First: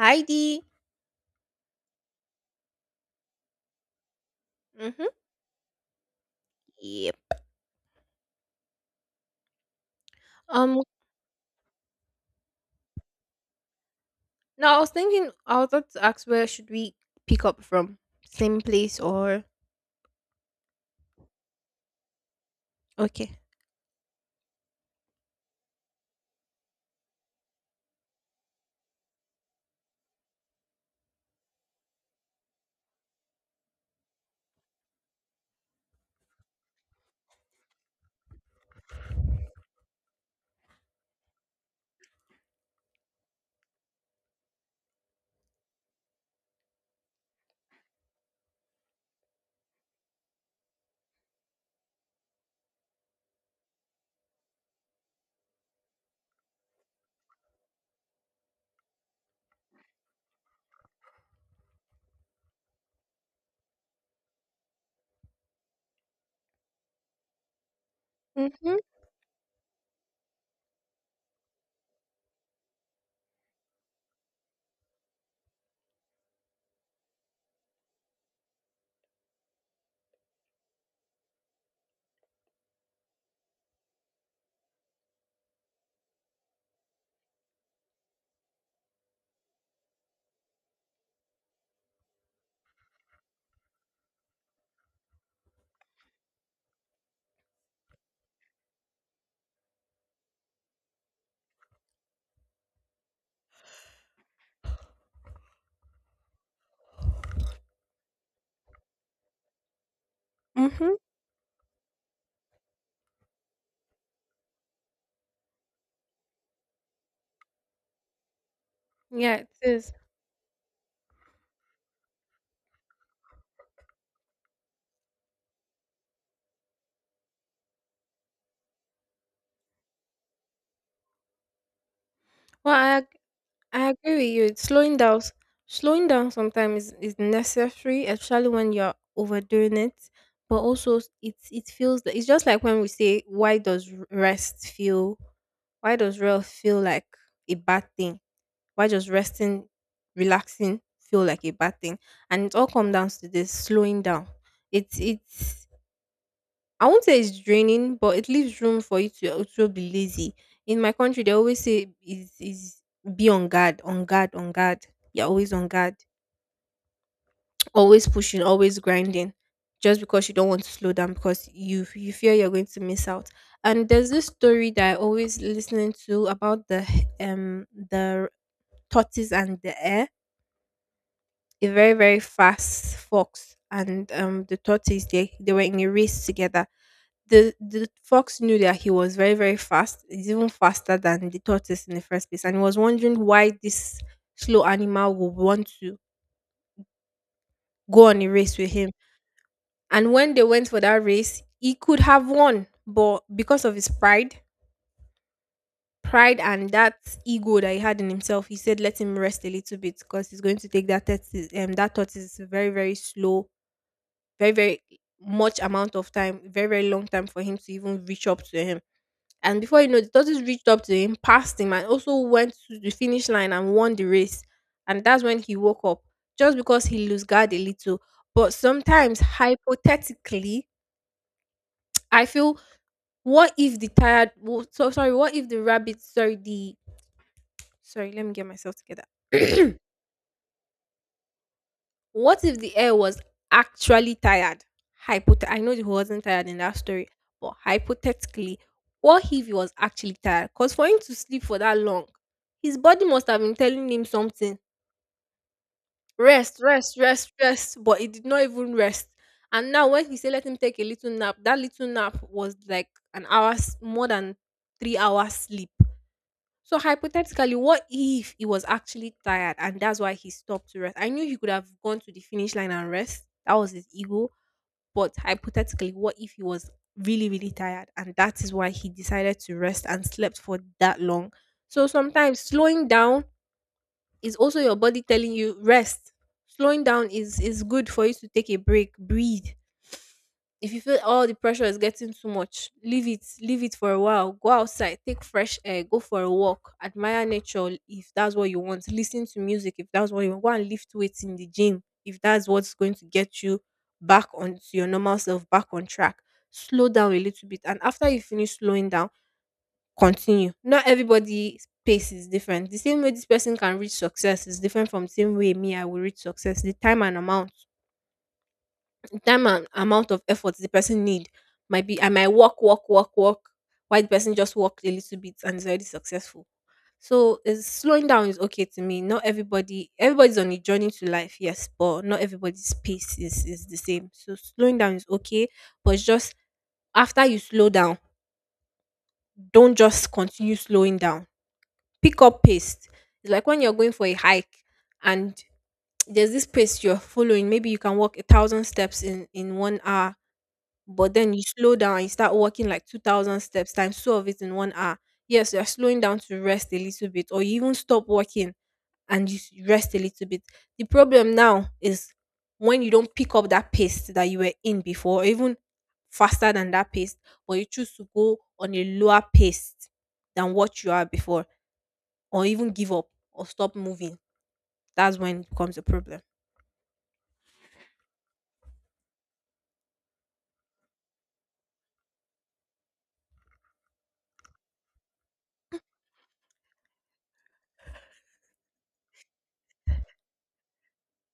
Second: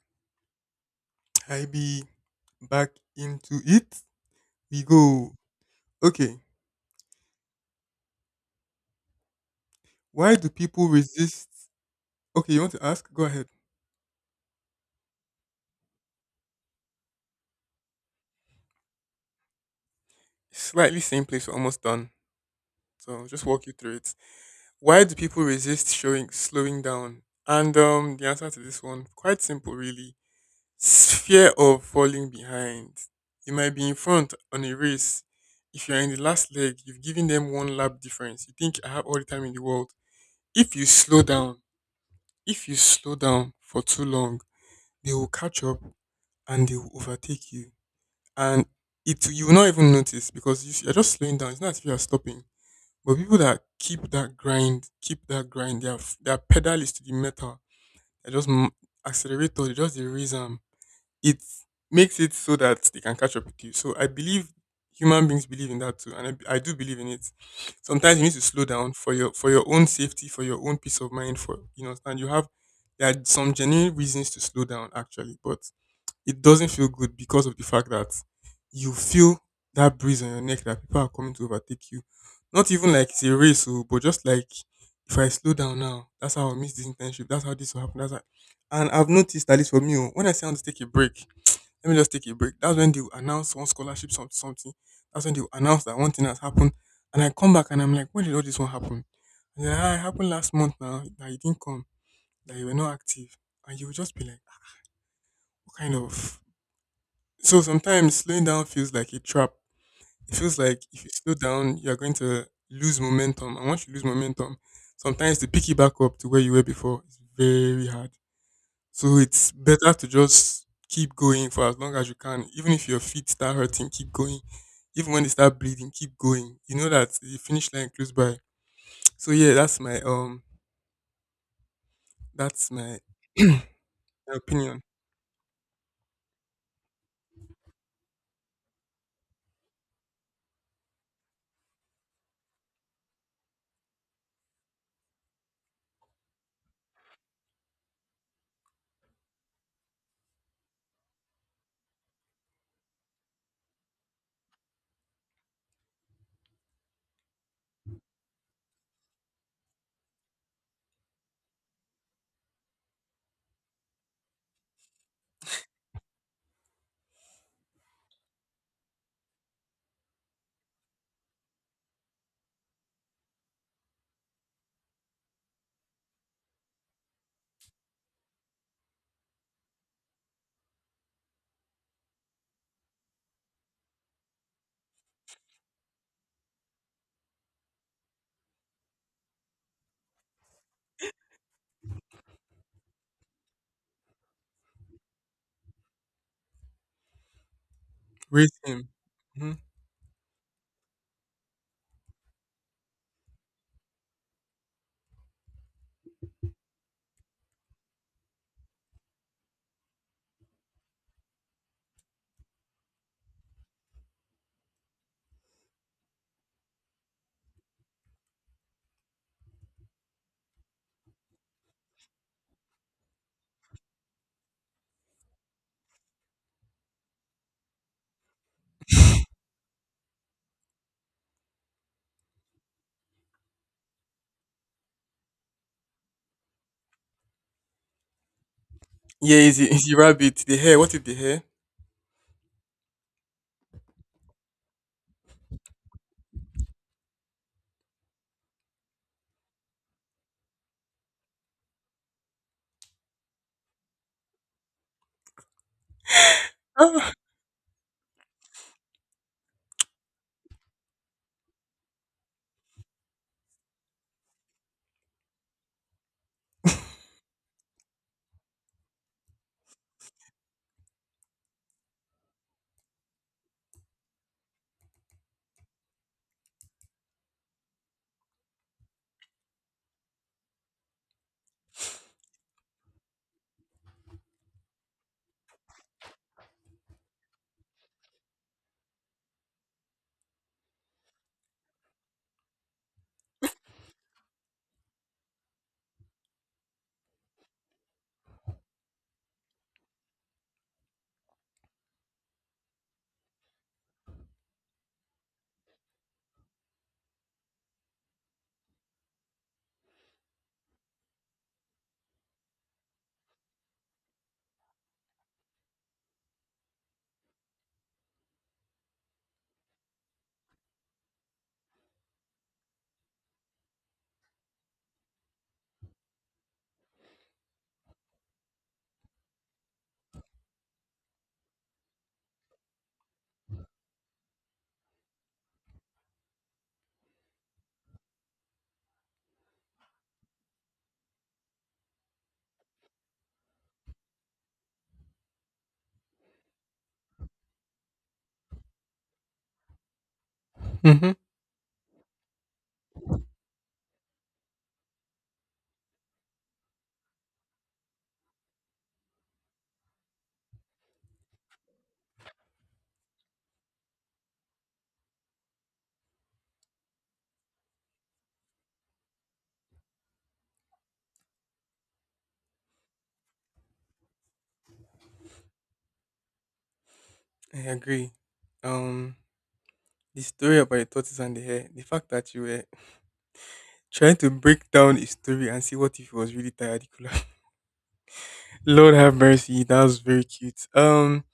Heidi. I be back into it. We Mm-hmm. go. Okay. Yep. Why do Um, people resist? Okay, you want to ask? Go ahead. Now I was thinking, I was about to ask, where should we pick up from? Same place, or Slightly same place. We're almost done. So I'll okay? just walk you through it. Why do people resist showing slowing down? And the answer to this one quite simple, really. Fear of falling behind. You might be in front on a race. If you're in the last leg, you've given them one lap difference. You think I have all the time in the world. If you slow down, if you slow down for too long, they will catch up and they will overtake you. And it you will not even notice because you're just slowing down. It's not as if you're stopping. But people that keep that grind, their pedal is to the metal. They just accelerator, they just the reason it makes it so that they can catch up with you. So I believe human beings believe in that too, and I do believe in it. Sometimes you need to slow Mm-hmm. down for your own safety, for your own peace of mind. For you know, and you have there are some genuine reasons to slow down actually, but it doesn't feel good because of the fact that you feel that breeze on your neck that people are coming to overtake you. Not even like it's a race, oh, but just like if I slow down now, that's how I'll miss this internship. That's how this will happen. That's how... And I've noticed, at least for me, oh, when I say I want to take a break, let me just take a break. That's when they will announce one scholarship, something, something. That's when they will announce that one thing has happened. And I come back and I'm like, when did all this one happen? And they're like, "Ah, it happened last month now, that you didn't come, that you were not active." And you will just be like, what kind of so sometimes slowing down feels like a trap. It feels like Mm-hmm. if you slow down, you're going to lose momentum. And once you lose momentum, sometimes to pick it back up to where you were before is very hard. So Yeah, it it's better is. to just keep going for as long as you can. Even if your feet start hurting, keep going. Even when they start bleeding, keep going. You know that the finish line close by. So yeah, that's my um that's Well, my I agree with you. It's opinion. slowing down. Slowing down sometimes is necessary, especially when you're overdoing it. But also, it feels that it's just like when we say, "Why does rest feel? Why does rest feel like a bad thing?" Why does resting, relaxing feel like a bad thing? And it all comes down to this slowing down. It's I won't say it's draining, but it leaves room for you to also be lazy. In my country, they always say, is be on guard, on guard, on guard. You're always on guard, always pushing, always grinding, just because you don't want to slow down, because you fear you're going to miss out. And there's this story that I always listening to about the tortoise and the hare. A very, very fast fox and the tortoise, they were in a race together. The fox knew that he was very, very fast. He's even faster than the tortoise in the first place, and he was wondering why this slow animal would want to go on a race Raise with him. him. Mhm. And when they went for that race, he could have won, but because of his pride, pride and that ego that he had in himself, he said let him rest a little bit, because he's going to take that tortoise That tortoise is very, very slow, very, very much amount of time, very, very long time for him to even reach up to him. And before you know, the tortoise reached up to him, passed him, and also went to the finish line and won the race. And that's when he woke up, just because he lose guard a little. But sometimes, hypothetically, I feel, what if the tired? So sorry, what if the rabbit? Sorry, the sorry. Let me get myself together. Yeah, is the, is the rabbit, the hair, what if the hair? What if the air was actually tired? I know he wasn't tired in that story, but hypothetically, what if he was actually tired? Because for him to sleep for that long, his body must have been telling him something. Rest, rest, Ah. rest, rest. But it did not even rest. And now when he said let him take a little nap, that little nap was like an more than 3 hours sleep. So hypothetically, what if he was actually tired and that's why he stopped to rest? I knew he could have gone to the finish line and rest. That was his ego. But hypothetically, what if he was really, really tired and that is why he decided to rest and slept for that long? So sometimes slowing down is also your body telling you rest. Slowing down is good for you to take a break, breathe. If you feel all the pressure is getting too much, leave it for a while. Go outside, take fresh air, go for a walk, admire nature if that's what you want. Listen to music if that's what you want. Go and lift weights in the gym if that's what's going to get you back onto your normal self, back on track. Slow down a little bit, and after you finish slowing down, continue. Not everybody's pace is different. The same way this person can reach success is different from the same way me I will reach success. The time and amount of effort the person need might be, I might walk, walk, walk, walk, while the person just walked a little bit and is already successful. So is slowing down is okay to me. Not everybody everybody's on a journey to life, yes, but not everybody's pace is the same. So slowing down is okay, but just after you slow down, don't just continue slowing down. Pick up pace. It's like when you're going for a hike, and there's this pace you're following. Maybe you can walk a thousand steps in one hour, Hmm. but then you slow down and you start walking like 2,000 steps times two of it in one hour. Yes, you're slowing down to rest a little bit, or you even stop walking and you rest a little bit. The problem now is when you don't pick up that pace that you were in before, or even faster than that pace, but you choose to go on a lower pace than what you are before, or even give up or stop moving, that's when it becomes a problem. I agree. Um, the story about your tortoise and the hare, the fact that you were trying to break down a story and see what if he was really tired. Lord have mercy, that was very cute.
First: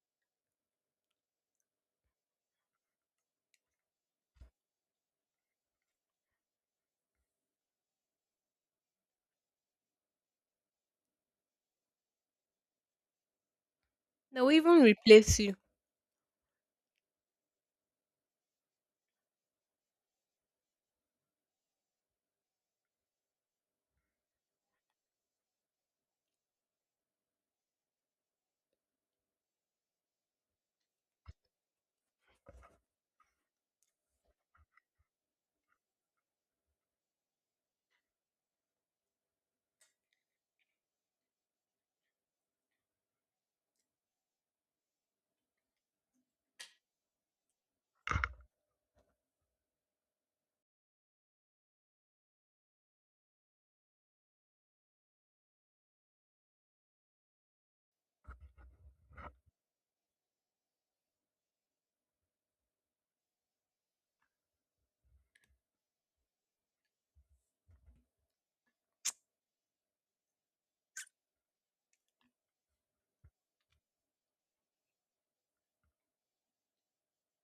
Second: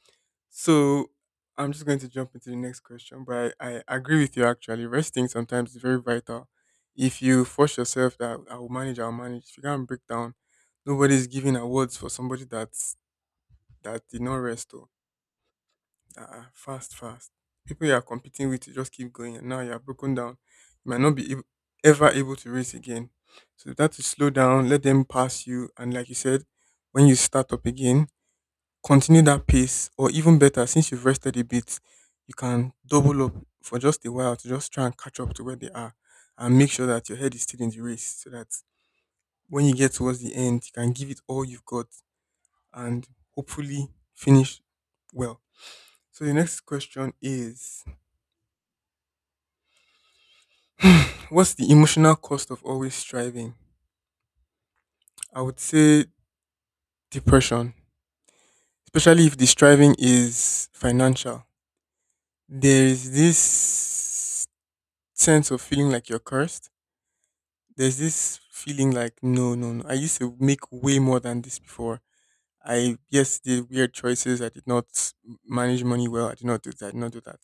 So I'm just going to jump into the next question, but I agree with you actually. Resting sometimes is very vital. If you force yourself that I will manage, I'll manage. If you can't break down, nobody's giving awards for somebody that did not They will rest. even replace you. Fast, fast. People you are competing with to just keep going, and now you are broken down. You might not be able, ever able to race again. So that to slow down, let them pass you, and like you said, when you start up again, continue that pace, or even better, since you've rested a bit, you can double up for just a while to just try and catch up to where they are, and make sure that your head is still in the race, so that when you get towards the end, you can give it all you've got, and hopefully finish well. So the next question is what's the emotional cost of always striving? I would say depression, especially if the striving is financial. There is this sense of feeling like you're cursed. There's this feeling like, no, no, no. I used to make way more than this before. I, yes, did weird choices. I did not manage money well. I did not do that. I did not do that.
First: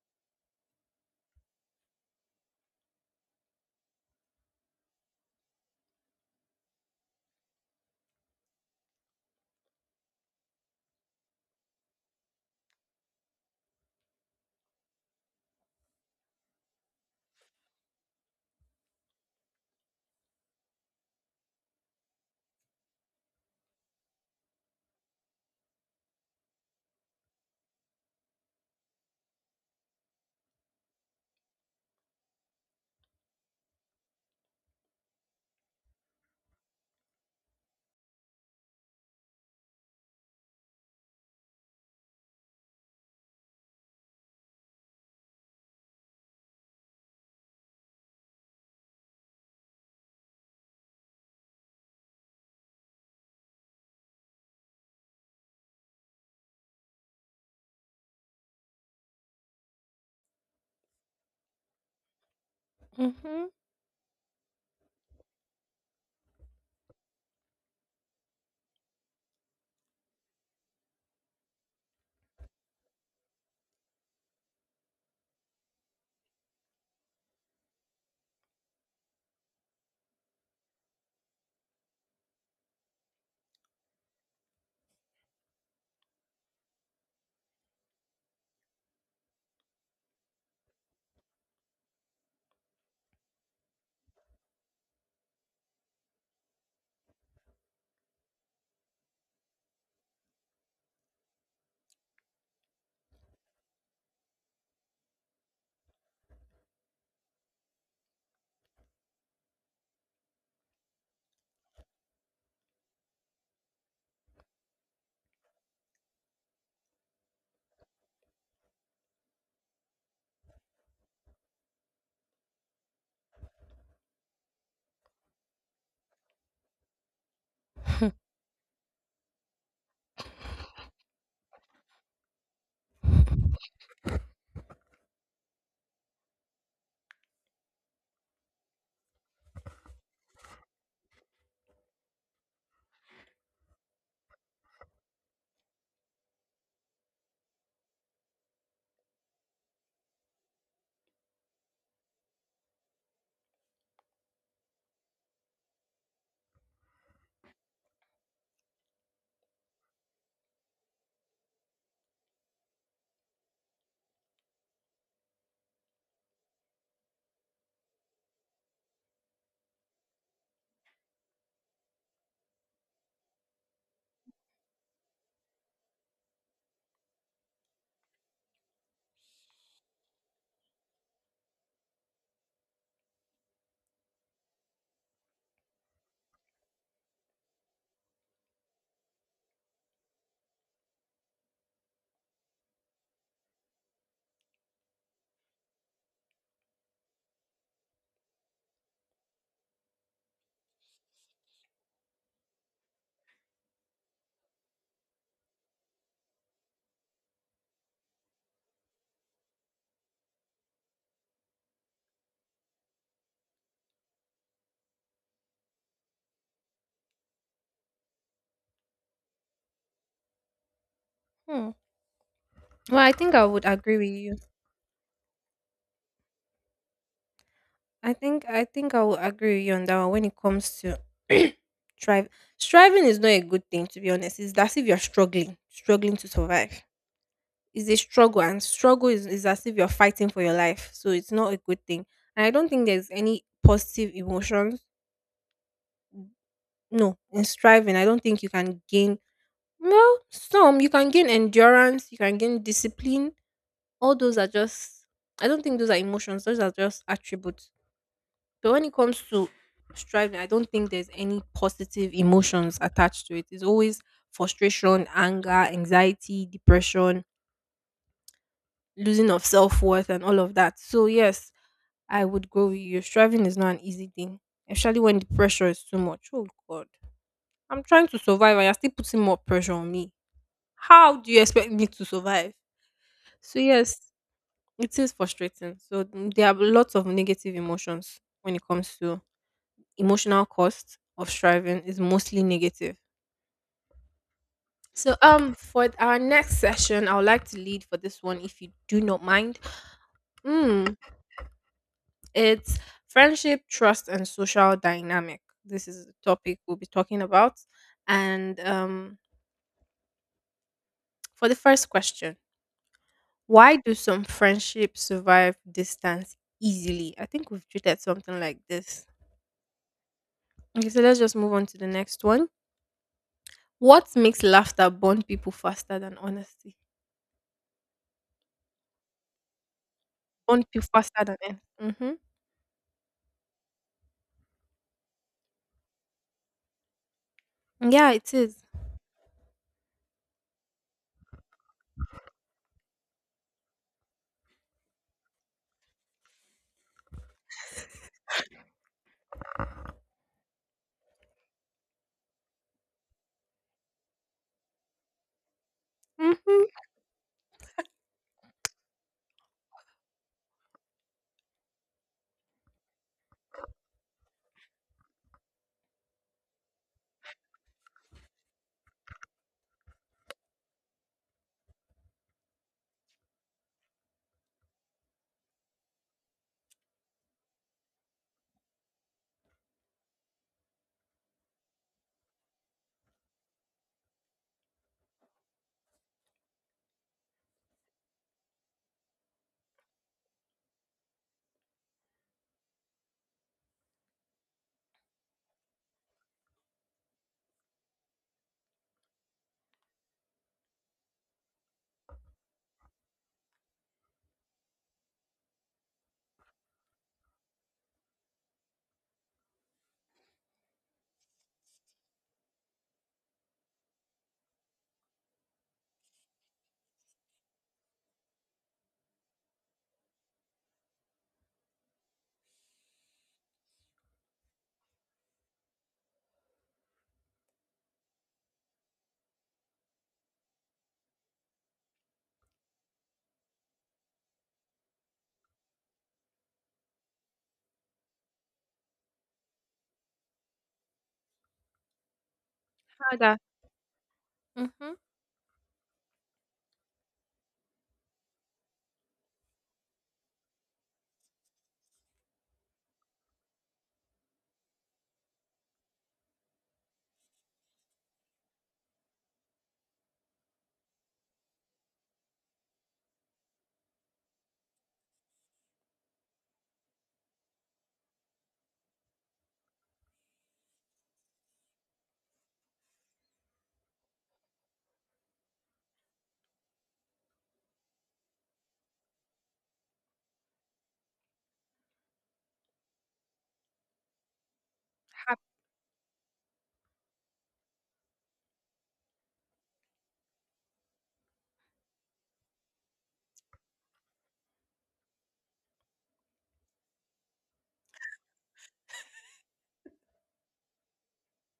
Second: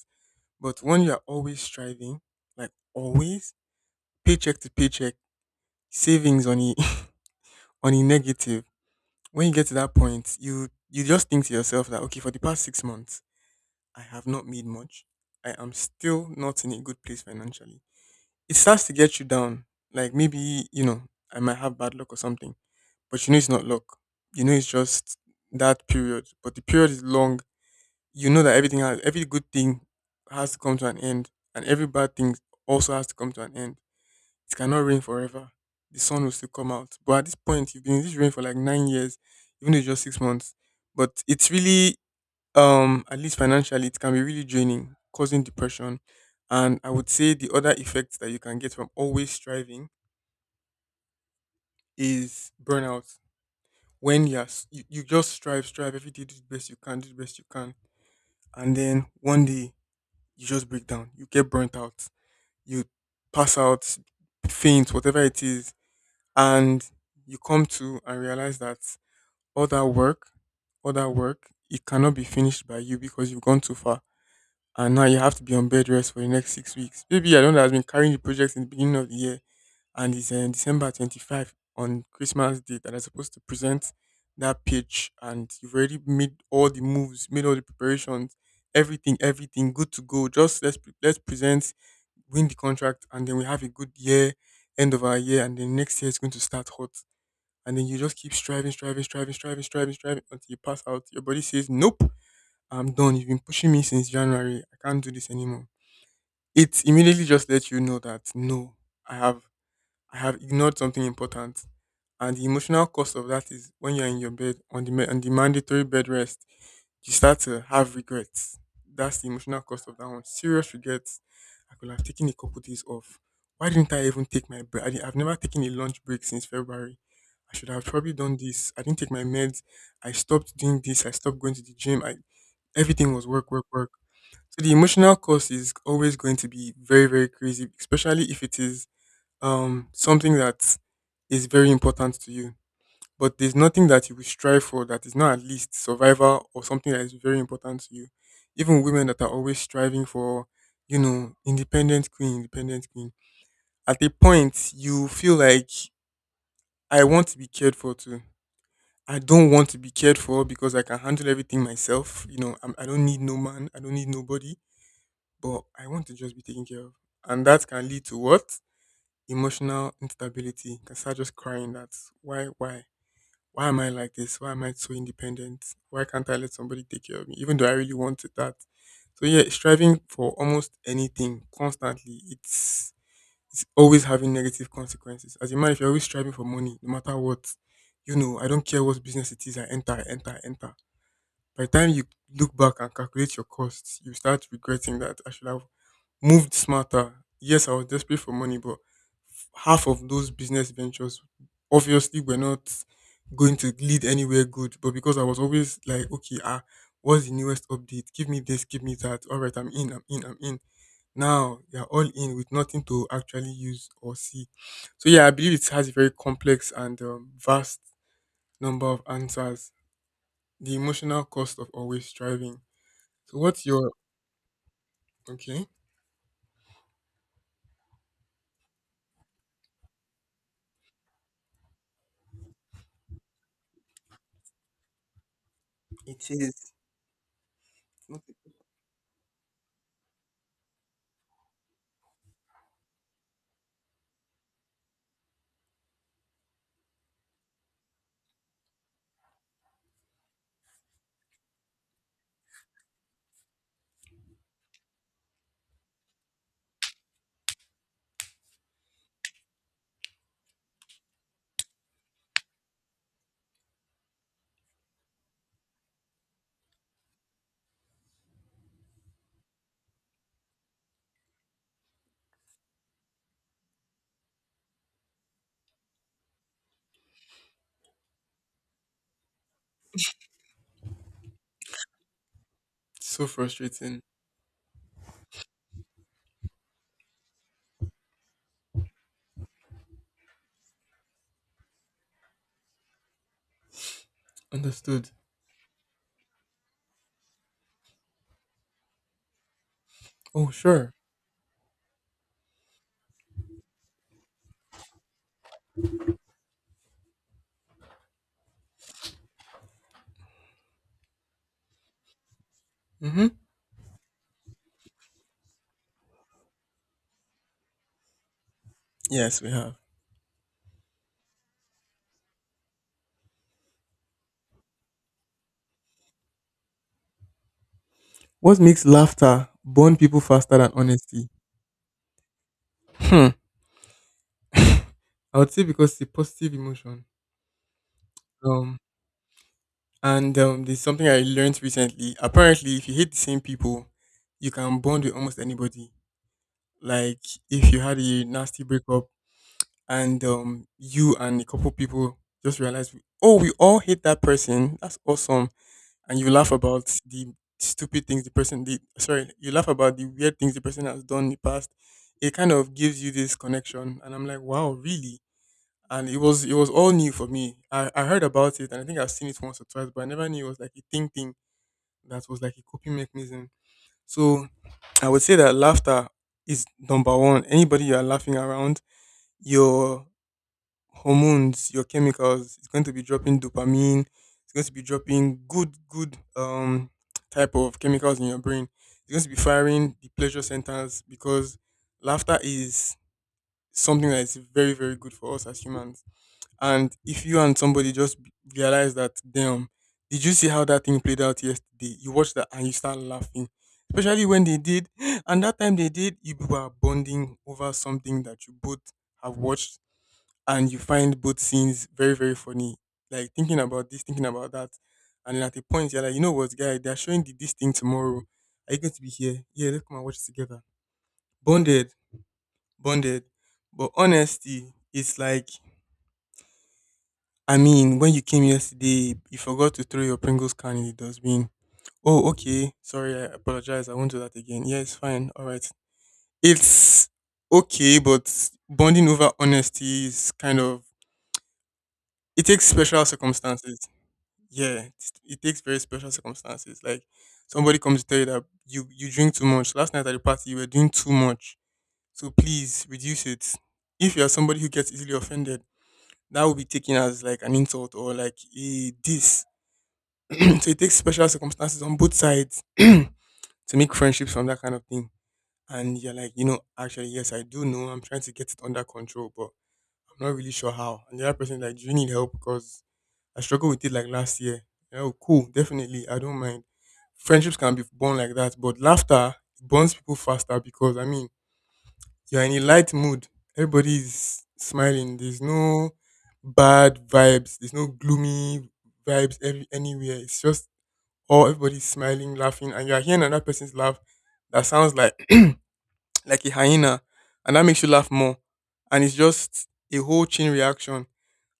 But when you are always striving, like always, paycheck to paycheck, savings on a, on a negative when you get to that point, you just think to yourself that okay, for the past 6 months, I have not made much. I am still not in a good place financially. It starts to get you down. Like maybe you know I might have bad luck or something, but you know it's not luck. You know it's just that period. But the period is long. You know that everything has every good thing has to come to an end, and every bad thing also has to come to an end it cannot rain forever. The sun will still come out. But at this point, you've been in this rain for like 9 years, even though it's just 6 months. But it's really, at least financially, it can be really draining, causing depression. And I would say the other effects that you can get from always striving is burnout. When you just strive, strive every day, do the best you can, do the best you can. And then one day, you just break down. You get burnt out. You Hmm. pass out, faint, whatever it is and you come to and realize that all that work, all that work, it cannot be finished by you because you've gone too far, and now you have to be on bed rest for the next 6 weeks. Maybe I don't know. I been carrying the project in the beginning of the year, and it's December 25 on Christmas Day that I'm supposed to present that pitch, and you've already made all the moves, made all the preparations, everything, everything, good to go. Just let's present, win the contract, and then we have a good year, end of our year, and then next year is going to start hot and then you just keep striving, striving, striving, striving, striving, striving until you pass out. Your body says, "Nope, I'm done. You've been pushing me since January. I can't do this anymore." It immediately just lets you know that no, I have I have ignored something important. And the emotional cost of that is when you're in your bed on the mandatory bed rest, you start to have regrets. That's the emotional cost of that one. Serious regrets. I could have taken a couple days off. Why didn't I even take my break? I've never taken a lunch break since February. I should have probably done this. I didn't take my meds. I stopped doing this. I stopped going to the gym. I Everything was work, work, work. So the emotional cost is always going to be very, very crazy, especially if it is something that is very important to you but there's nothing that you will strive for that is not at least survival or something that is very important to you. Even women that are always striving for, independent queen, independent queen. At a point, you feel like I want to be cared for too. I don't want to be cared for because I can handle everything myself. You know, I don't need no man. I don't need nobody. But I want to just be taken care of, and that can lead to what emotional instability. You can start just crying. That's why am I like this? Why am I so independent? Why can't I let somebody take care of me? Even though I really wanted that. So yeah, striving for almost anything constantly, it's always having negative consequences. As a man, if you're always striving for money, no matter what, you know, I don't care what business it is, I enter, I enter, I enter. By the time you look back and calculate your costs, you start regretting that I should have moved smarter. Yes, I was desperate for money, but half of those business ventures obviously were not going to lead anywhere good. But because I was always like, okay, what's the newest update? Give me this, give me that. All right, I'm in, I'm in, I'm in. Now you're all in with nothing to actually use or see. So yeah, I believe it has a very complex and vast number of answers. The emotional cost of Well, always striving. I think So I would what's your agree with you. okay? I think I will agree with you on that one when it comes to strive. Striving is not a good thing, to be honest. It's as if you're struggling, struggling It to is survive. It's a struggle, and struggle is as if you're fighting for your life. So it's not a good thing. And I don't think there's any positive emotions. No. In striving, I don't think you can gain, well, some you can gain endurance, you can gain discipline. All those are just, I don't think those are emotions, those are just attributes. But when it comes to striving, I don't think there's any positive emotions attached to it. It's always frustration, anger, anxiety, depression, losing of self worth, and all of that. So, yes, I would go with you. Striving is not an easy thing, especially when the pressure is too much. Oh, God. I'm trying to survive, and you're still putting more pressure on me. How do you expect me to survive? It's so So, frustrating. yes, it is frustrating. So, there are lots of negative emotions when it comes to emotional cost of striving is mostly negative. Understood. So for our next session, I would like to lead for this one if you do not mind. Oh, sure. Mm, it's friendship, trust, and social dynamic. This is the topic we'll be talking about. And for the first question, Mm-hmm. why do some friendships survive distance easily? I think we've treated something like this. Yes, we have. Okay, so let's just move on to the next one. What makes laughter bond people faster than honesty? What makes laughter bond people faster Burn than p faster honesty? than air. Mhm. Hmm. I would say because it's a positive emotion. Yeah, it is. Um, and there's something I learned recently. Apparently, if you hate the same people, you can bond with almost anybody. Like if you had a nasty breakup and you and a couple people just realized, oh, we all hate that person. That's awesome, and you laugh Mhm. about the stupid things the person did. Sorry, you laugh about the weird things the person has done in the past. It kind of gives you this connection, and I'm like, wow, really? And it was all new for me. I heard about it, and I think I've seen it once or twice, but I never knew it was like a thing thing that was like a coping mechanism. So I would say that laughter is number one. Anybody you are laughing around, your hormones, your chemicals. It's going to be dropping dopamine. It's going to be dropping good, good type of chemicals in your brain. It's going to be firing the pleasure centers because laughter is something that is very, very good for us as humans. And if you and somebody just realize that, damn, did you see how that thing played out yesterday? You watch that and you start laughing. Especially when they did, and that time they did, you people are bonding over something that you both have watched, and you find both scenes very, very funny. Like thinking about this, thinking about that. And then at a point, you're like, you know what, guy, they're showing this thing tomorrow. Are you going to be here? Yeah, let's come and watch it together. Bonded, bonded. But honesty, it's like, I mean, when you came yesterday, you forgot to throw your Pringles can in the dustbin. Oh, okay. Sorry, I apologize. I won't do that again. Yeah, it's fine. All right. It's okay, but bonding over honesty is kind of, it takes special How that circumstances, yeah, mhm it takes very special circumstances. Like somebody comes to tell you that you drink too much. Last night at the party, you were doing too much. So please reduce it. If you are somebody who gets easily offended, that will be taken as like an insult or like a diss. So it takes special circumstances on both sides to make friendships from that kind of thing. And you're like, you know, actually, yes, I do know. I'm trying to get it under control, but I'm not really sure how. And the other person like, do you need help? Because I struggled with it like last year. Oh, cool, definitely. I don't mind. Friendships can be born like that, but laughter bonds people faster because, I mean, you're in a light mood. Everybody's smiling. There's hap. no bad vibes. There's no gloomy vibes anywhere. It's just all everybody's smiling, laughing, and you're hearing another person's laugh that sounds like like a hyena, and that makes you laugh more. And it's just a whole chain reaction.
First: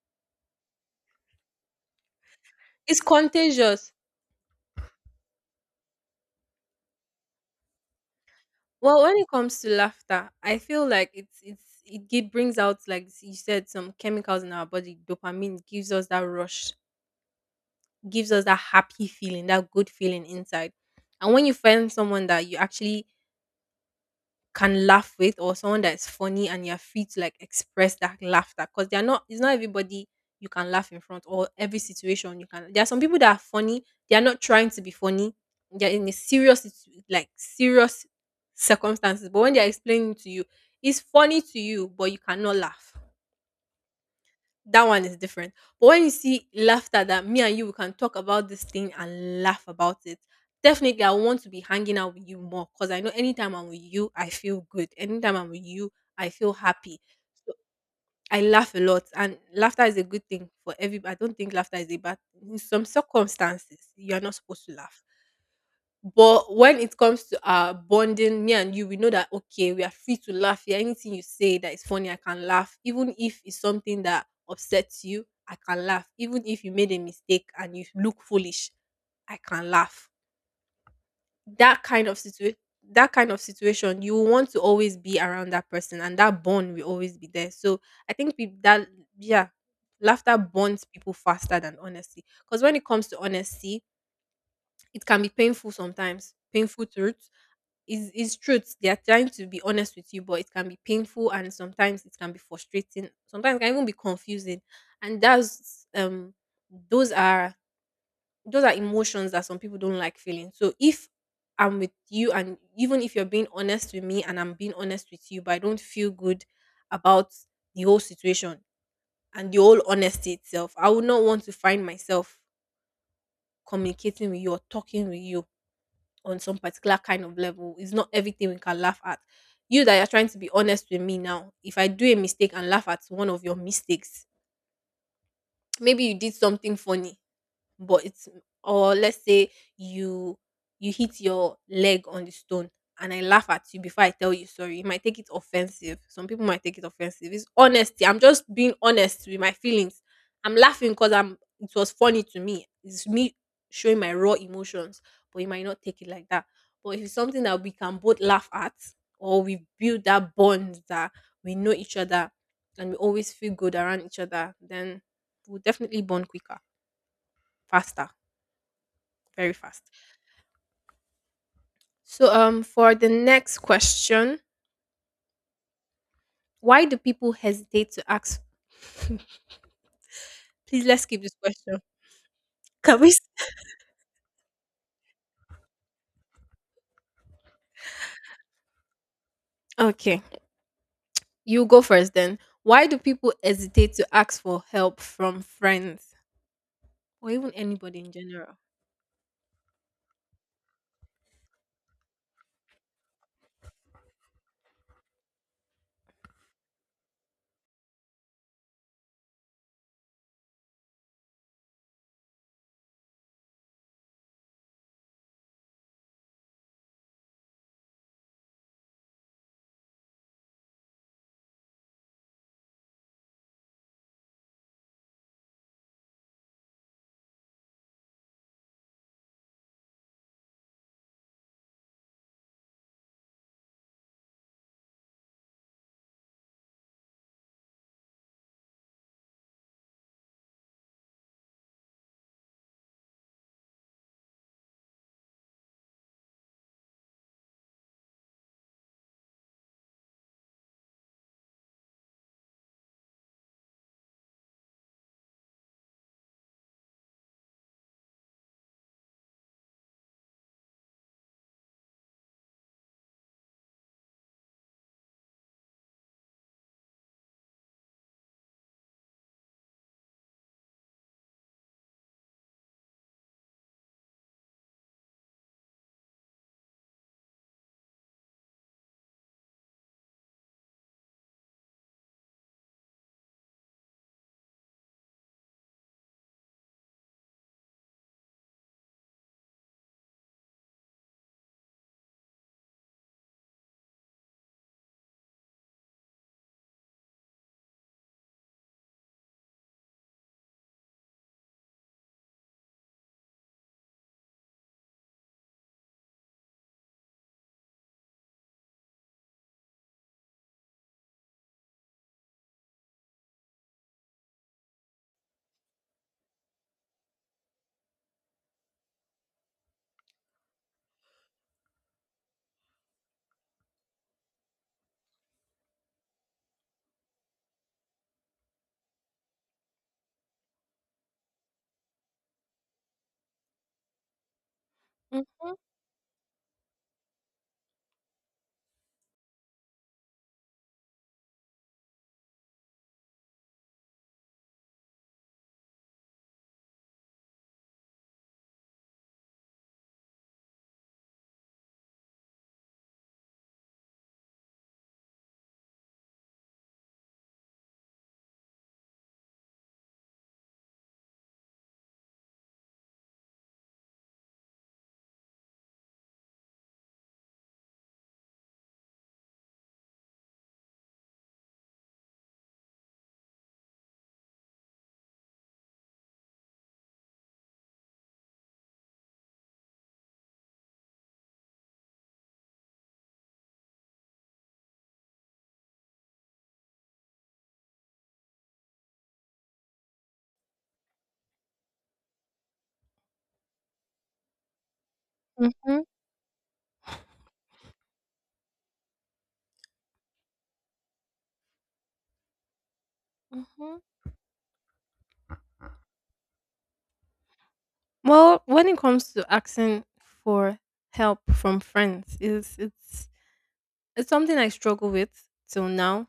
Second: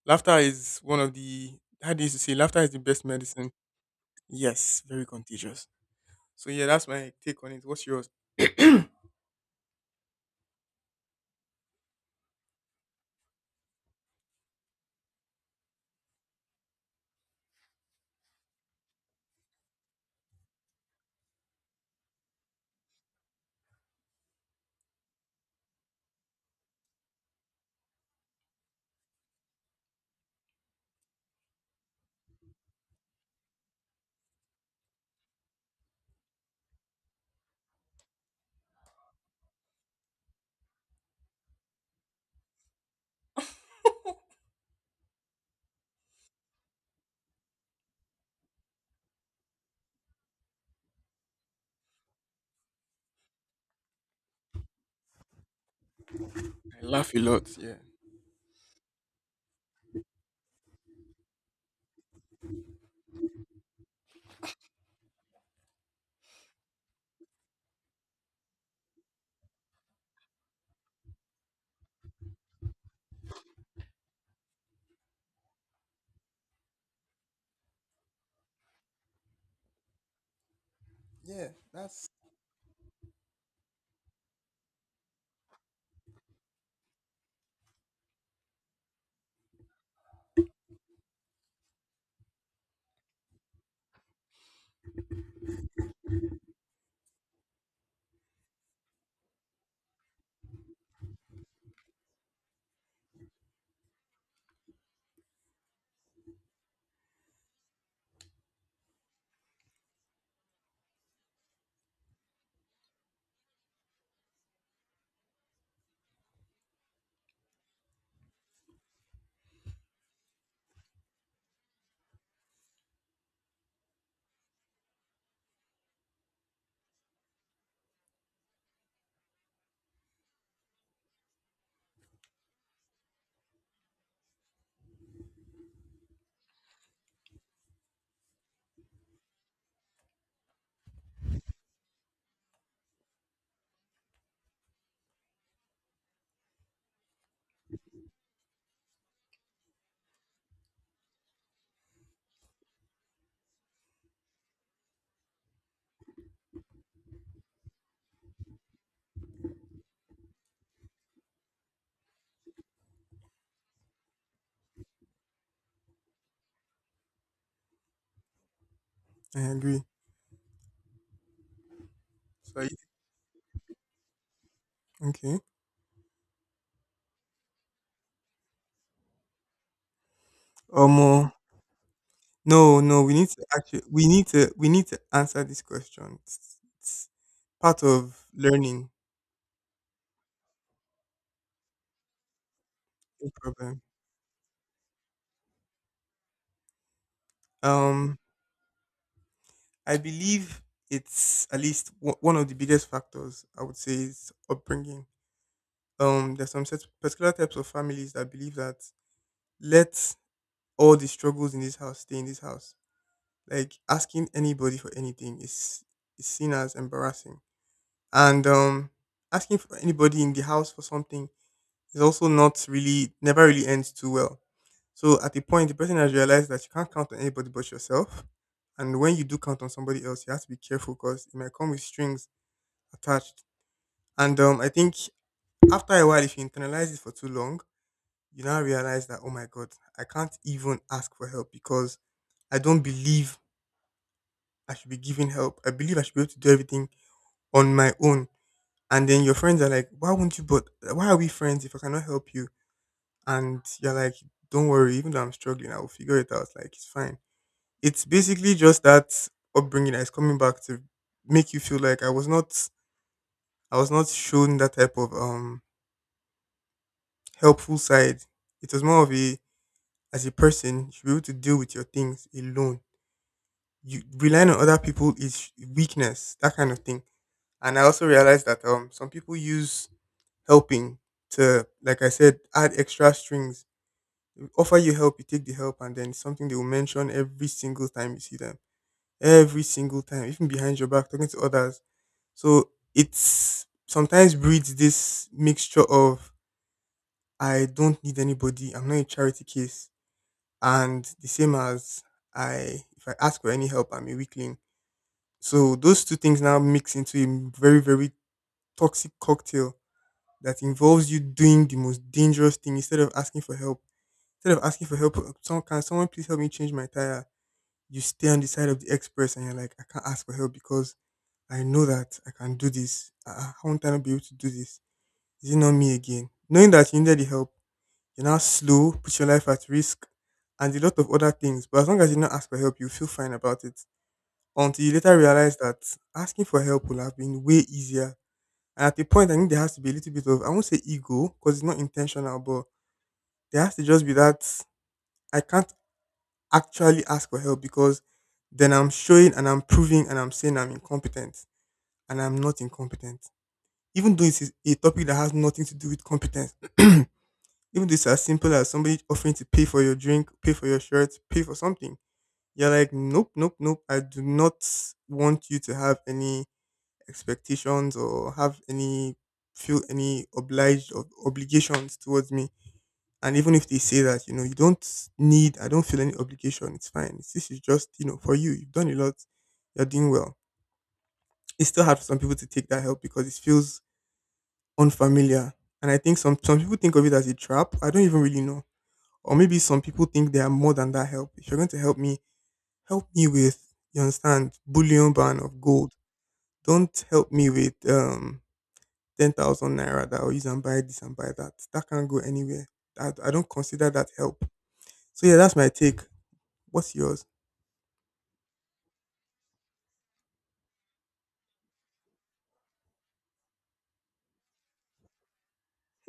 Laughter is one of the how do you say, laughter is the It's best medicine. contagious. Yes, very contagious. So yeah, that's my take on it. What's yours? Well, when it comes to laughter, I feel like it brings out, like you said, some chemicals in our body. Dopamine gives us that rush, gives us that happy feeling, that good feeling inside. And when you find someone that you actually can laugh with, or someone that is funny and you're free to like express that laughter, because they're not it's not everybody you can laugh in front, or every situation you can. There are some people that are funny, they are not trying to be funny, they're in a serious like serious circumstances, but when they're explaining to you, it's funny to you but you cannot laugh, that one is different. But when you see laughter that me and you we can talk about this thing and laugh about it, definitely I want to be hanging out with you more, because I know anytime I'm with you, I feel good. Anytime I'm with you, I feel I happy. laugh a lot. So Yeah. I laugh a lot, and laughter is a good thing for every. I don't think laughter is a bad thing. In some circumstances, you are not supposed to laugh. But when it comes to our bonding, me and you, we know that okay, we are free to laugh here. Anything you say that is funny, I can laugh. Even if it's something that upsets you, I can laugh. Even if you made a mistake and you look foolish, I can laugh. Yeah, That kind that's. of situation, that kind of situation, you want to always be around that person and that bond will always be there. So I think that, yeah, laughter bonds people faster than honesty, because when it comes to honesty, it can be painful sometimes. Painful truth is truth. They are trying to be honest with you, but it can be painful and sometimes it can be frustrating. Sometimes it can even be confusing. And that's those are those are emotions that some people don't like feeling. So if I'm with you and even if you're being honest with me and I'm being honest with you, but I don't feel good about the whole situation and the whole honesty itself, I would not want to find myself communicating with you or talking with you on some particular kind of level. It's not everything we can laugh at. You that you're trying to be honest with me now, if I do a mistake and laugh at one of your mistakes, maybe you did something funny but it's or let's say you you hit your leg on the stone and I laugh at you before I tell you sorry. You might take it offensive. Some people might take it offensive. It's honesty. I'm just being honest with my feelings. I'm laughing because I'm it was funny to me. It's me showing my raw emotions, but you might not take it like that. But if it's something that we can both laugh at or we build that bond that we know each other and we always feel good around each other, then we'll definitely bond quicker, faster, I very fast. agree. So, So um, I- for the next question, okay. why do people hesitate to ask? Please Um. let's keep uh, this question. No, Can no. we? We s- need to actually. We need to. We need to answer this question. It's part of learning. Okay, you go first then. Why do No people problem. hesitate to ask for help from friends or even anybody in Um. general? I believe it's at least one of the biggest factors. I would say is upbringing. There's some set, particular types of families that believe that let all the struggles in this house stay in this house. Like asking anybody for anything is seen as embarrassing, and asking for anybody in the house for something is also not really never really ends too well. So at a point, the person has realized that you can't count on anybody but yourself, and when you do count on somebody else, you have to be careful because it might come with strings attached. And I think after a while, if you internalize it for too long, you now realize that, oh my god, I can't even ask for help because I don't believe I should be giving help. I believe I should be able to do everything on my own. And then your friends are like, why won't you, but why are we friends if I cannot help you? And you're like, don't worry, even though I'm struggling, I will figure it out. Like, it's fine. It's basically just that upbringing that is coming back to make you feel like I was not shown that type of helpful side. It was more of a, as a person, you should be able to deal with your things alone. You relying on other people is weakness, that kind of thing. And I also realized that some people use helping to, like I said, add extra strings. They offer you help, you take the help, and then it's something they will mention every single time you see them, every single time, even behind your back, talking to others. So it's sometimes breeds this mixture of I don't need anybody, I'm not a charity case, and the same as, I if I ask for any help, I'm a weakling. So those two things now mix into a very, very toxic cocktail that involves you doing the most dangerous thing instead of asking for help. Instead of asking for help, can someone please help me change my tire? You stay on the side of the express and you're like, I can't ask for help because I know that I can do this. How won't I not be able to do this? Is it not me again? Knowing that you needed the help, you're now slow, put your life at risk, and a lot of other things. But as long as you not ask for help, you feel fine about it. Until you later Mhm, realize that asking for help would have been way easier. And at the point, I think there has to be a little bit of, I won't say ego, because it's not intentional, but there has to just be that I can't actually ask for help because then I'm showing and I'm proving and I'm saying I'm incompetent, and I'm not incompetent. Even though it's a topic that has nothing to do with competence, even though it's as simple as somebody offering to pay for your drink, pay for your shirt, pay for something, you're like, nope, nope, nope. I do not want you to have any expectations or have any, feel any obliged or obligations towards me. And even if they say that, you know, you don't need, I don't feel any obligation, it's fine. This is just, you know, for you. You've done a lot, you're doing well. It's still hard for some people to take that help because it feels unfamiliar. And I think some people think of it as a trap. I don't even really know. Or maybe some people think they are more than that help. If you're going to help me with, you understand, bullion ban of mhm, gold. Don't help me with 10,000 naira that I'll use and buy this and buy that. That can't go anywhere. I don't mhm. consider that help. So yeah, that's my take. What's yours? Well, when it comes to asking for help from friends, it's something I struggle with till now.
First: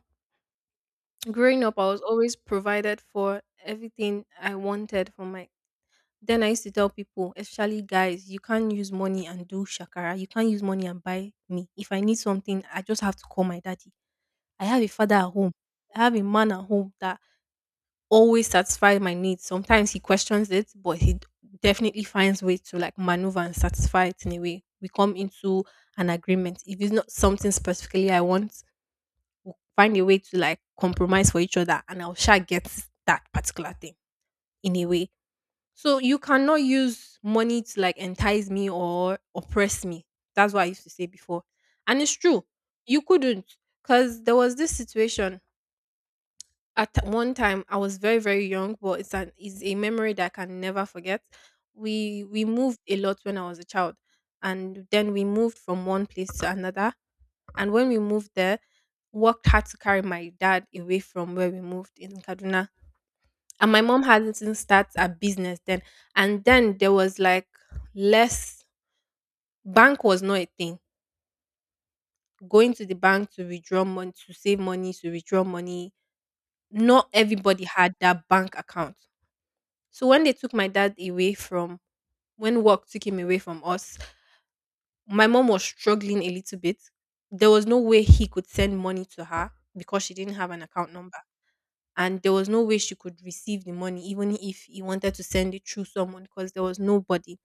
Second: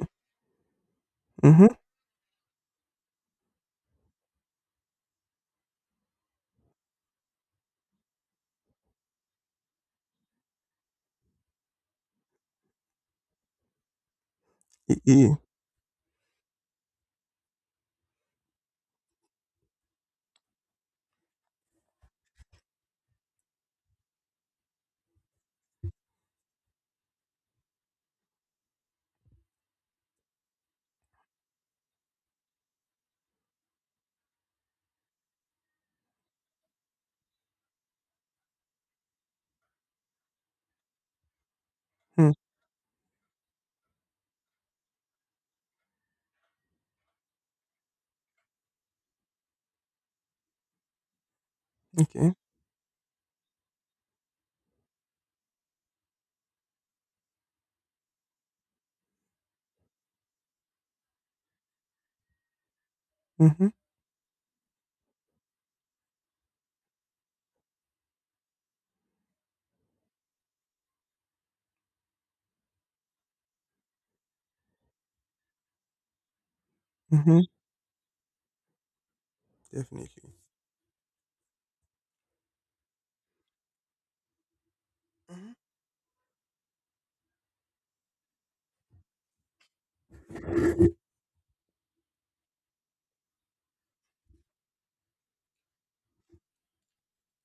Growing Mm-hmm. up, I was always provided for everything I wanted from my. Then I used to tell people, especially guys, you can't use money and do shakara. You can't use money and buy me. If I need something, I just have to call my daddy. I have a father E-e. at home. I have a man at home that always satisfies my needs. Sometimes he questions it, but definitely finds way to like maneuver and satisfy it in a way. We come into an agreement. If it's not something specifically I want, find a way to like compromise for each other, and I'll sure get that particular thing in a way so you cannot use money to like entice me or oppress me. That's what I used to say before. And it's Hmm. true. You couldn't. Because there was this situation one time I was very, very young, but it's an it's a memory that I can never forget. We Okay. we moved a lot when I was a child. And then we moved from one place to another. And when we moved there, worked hard to carry my dad away from where we moved in Kaduna, Mm-hmm. and my mom had to start a business then, and then there was like less, bank was not a thing, going to the bank to withdraw money, to save money, to withdraw money, not Mm-hmm. everybody had that bank account. So when they Definitely. took my dad away from, when work took him away from us, my mom Mhm. was struggling a little bit. There was no way he could send money to her because she didn't have an account number, and there was no way she could receive the money even if he wanted to send it through someone because there was nobody.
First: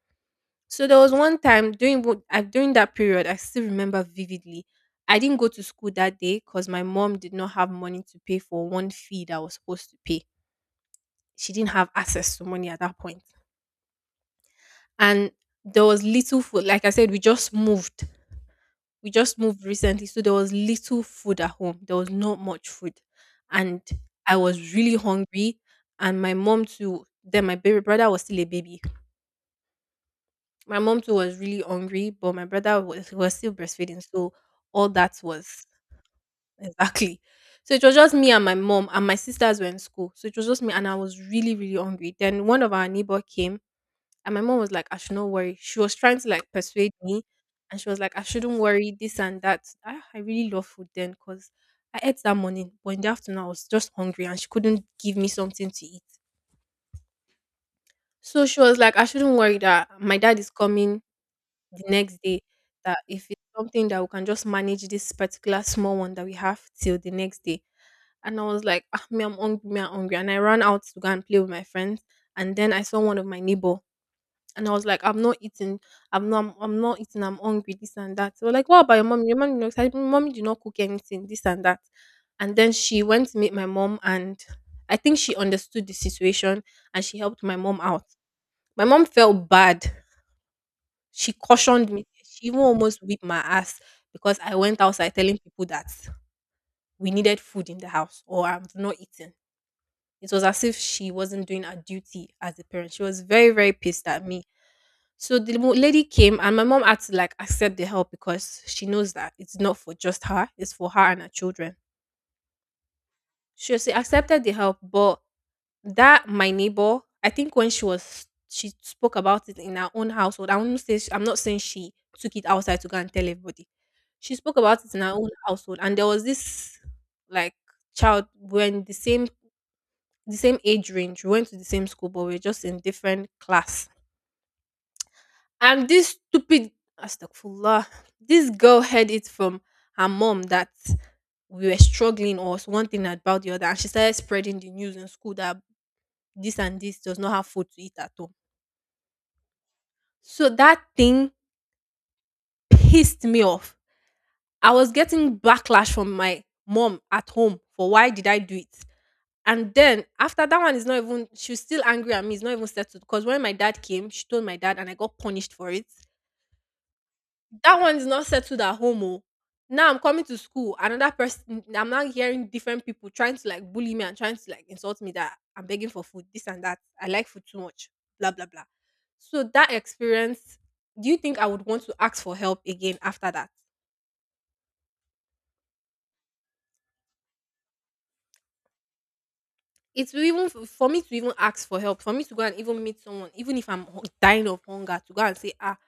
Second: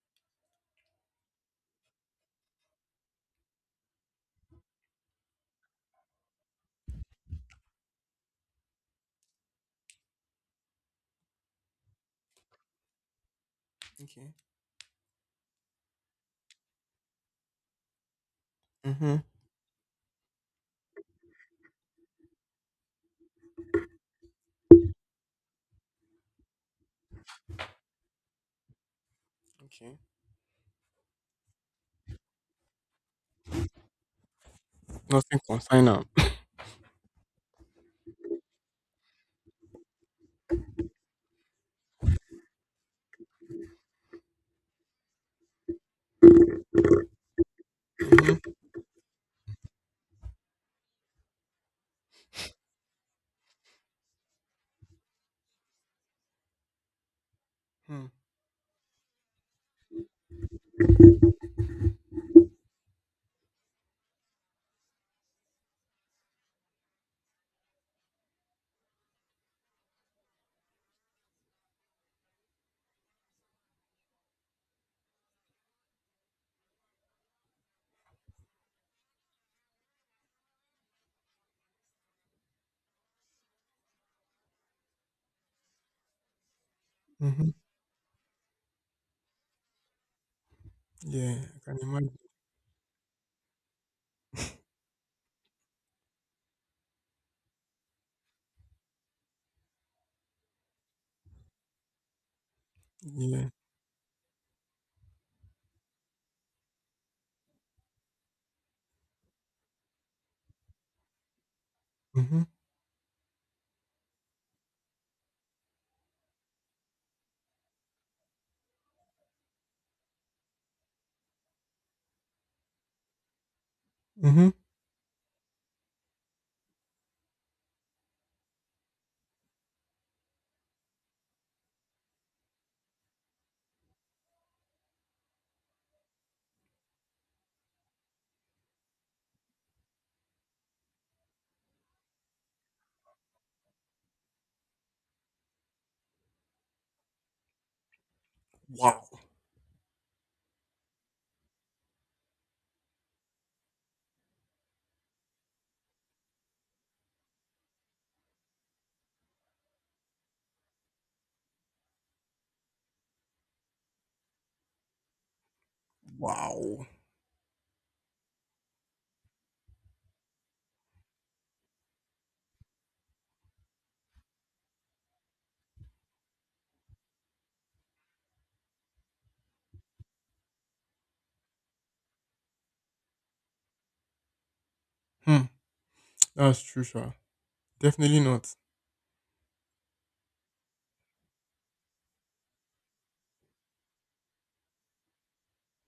So there was one time during wo- I during that period, I still remember vividly. I didn't go to school that day because my mom did not have money to pay for one fee that I was supposed to pay. She didn't have access to money at that point. Okay. And there was little food. Like I said, we just moved. We Mm-hmm. just moved recently. So there was little food at home. There was not much food. And I was really hungry. And my mom too, then my baby brother was still a baby. Okay. My mom too was really hungry, but my brother was still breastfeeding, so all that Nothing was consign am. exactly. So it was just me and my mom, and my sisters were in school. So it was just me, and I was really, really hungry. Then one of our neighbor came, and my mom was like, "I should not worry." She was trying to like persuade me, and she was like, "I Mm-hmm. shouldn't worry, this and that." Ah, I really love food then, cause I ate that morning, but in the afternoon I was just hungry, and she couldn't give me something to eat. Hmm. So she was like, I shouldn't worry that my dad is coming the next day, that if it's something that we can just manage this particular small one that we have till the next day. And I was like, ah, me, I'm hungry, me, I'm hungry. And I ran out to go and play with my friends. And then I saw one of my neighbor. And I was like, I'm not eating. I'm not eating. I'm hungry. This and that. So like, what about your mom? Your mom, you know, mommy did not cook anything. This and that. And then she went to meet my mom, and I think she understood the situation and she helped Mm-hmm. my mom out. My mom felt bad, she Yeah, I can cautioned me. imagine. She even almost whipped my ass because I went outside telling people that we needed food in the house or I am not eating. It was as if she wasn't doing her duty as a parent. She was Yeah. very, very pissed at me. So the lady came, and my mom had to like accept the help because she knows that it's not for just her; it's for her and her children. Mm-hmm. She accepted the help, but that my neighbor, I think when she was, she spoke about it in her own household. I won't say, I'm not saying she took it outside to go and tell everybody. She Mm-hmm. spoke about it in her own household, and there was this like child when the same, the same age range. We went to the same school, but we are just in different class. And this stupid astaghfirullah, this girl heard it from her mom that we were struggling or one thing about the other, and she started spreading the news in school that this and this does not have food to eat at home. Wow. So that thing pissed me off. I was getting backlash from my mom at home for why did I do it? And then after that one is not even, she was still angry at me, it's not even settled. Because when my dad came, she told my dad and I got punished for it. Wow. That one is not settled at home oh. Now I'm coming to school, another person, I'm now hearing different people trying to like bully me and trying to like insult me that I'm begging for food, this and that. I like food too much. Blah blah blah. So that experience, do you think I would want to ask for help again after that? Hmm. That's true, sure. Definitely not. It's even, for me to even ask for help, for me to go and even meet someone, even if I'm dying of hunger, to go and say, ah,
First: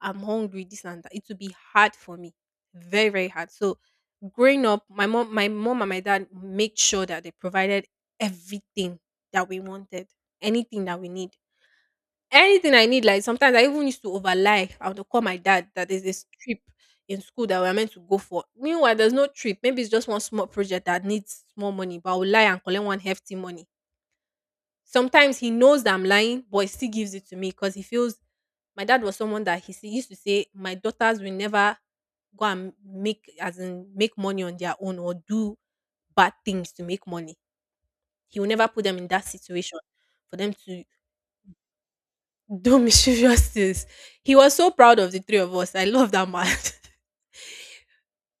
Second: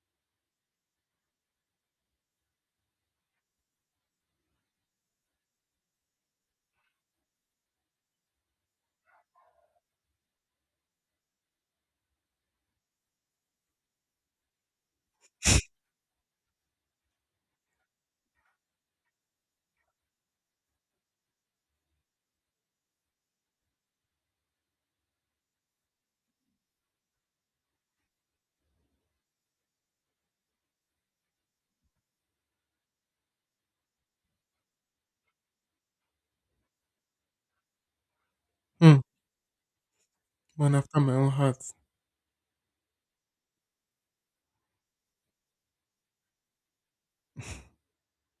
I'm hungry, this and that. It will be hard for me, very very hard. So growing up, my mom and my dad made sure that they provided everything that we wanted, anything that we need, anything I need. Like sometimes I even used to overlie. I would call my dad that there's this trip in school that we're meant to go for. Meanwhile, there's no trip. Maybe it's just one small project that needs small money, but I would lie and collect one hefty money. Sometimes he knows that I'm lying, but he still gives it to me because he feels, my dad was someone that he used to say, my daughters will never go and make, as in make money on their own or do bad things to make money. He will never put Hmm. them in that situation for them Man to after my own heart. do mischievous things. He was so proud of the three of us. I love that man.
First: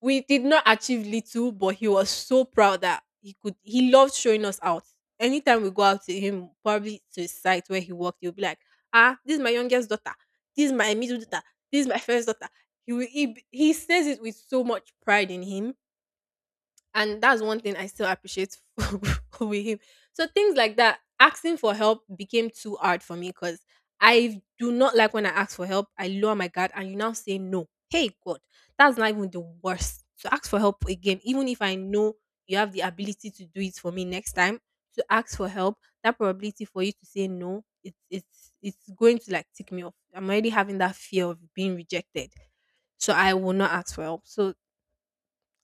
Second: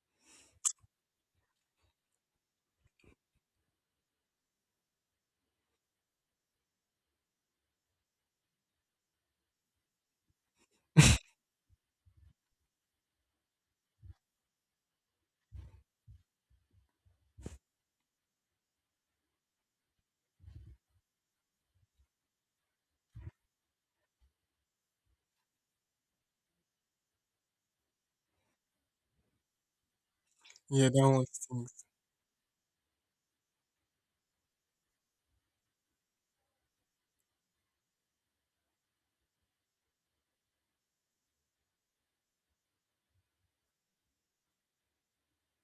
We did not achieve little, but he was so proud that he loved showing us out. Anytime we go out to him, probably to his site where he worked, he'll be like, ah, this is my youngest daughter, this is my middle daughter, this is my first daughter. He says it with so much pride in him, and that's one thing I still appreciate with him. So things like that, asking for help became too hard for me because I do not like when I ask for help. I lower my guard and you now say no. Hey God, that's not even the worst. So ask for help Yeah, that again, one even if I stinks. know you have the ability to do it for me next time. To ask for help, that probability for you to say no, it's going to like tick me off. I'm already having that fear of being rejected. So I will not ask for help. So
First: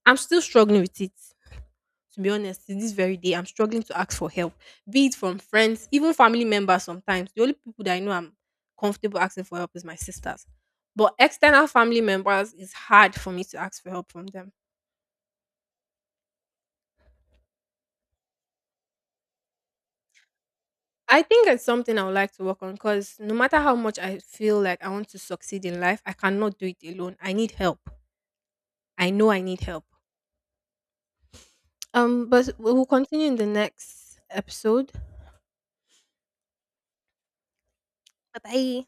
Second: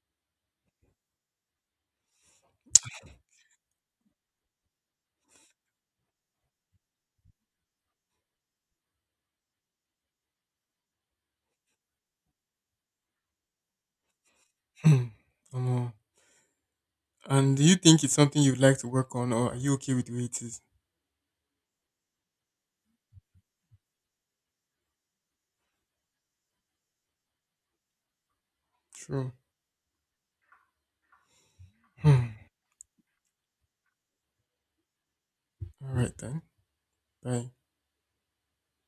I'm still struggling with it, to be honest, to this very day, I'm struggling to ask for help, be it from friends, even family members sometimes. The only people that I know I'm comfortable asking for help is my sisters. But external family members is hard for me to ask for help from them. Hmm. Come. And do you think it's something you'd like to work on, or are you okay with the way it is? I think it's something I would like to work on because no matter how much I feel like I want to succeed in life, I cannot do it alone. I need help. I know True. I need help. Hmm. But we will continue in the next episode. All right then. Bye. Bye bye.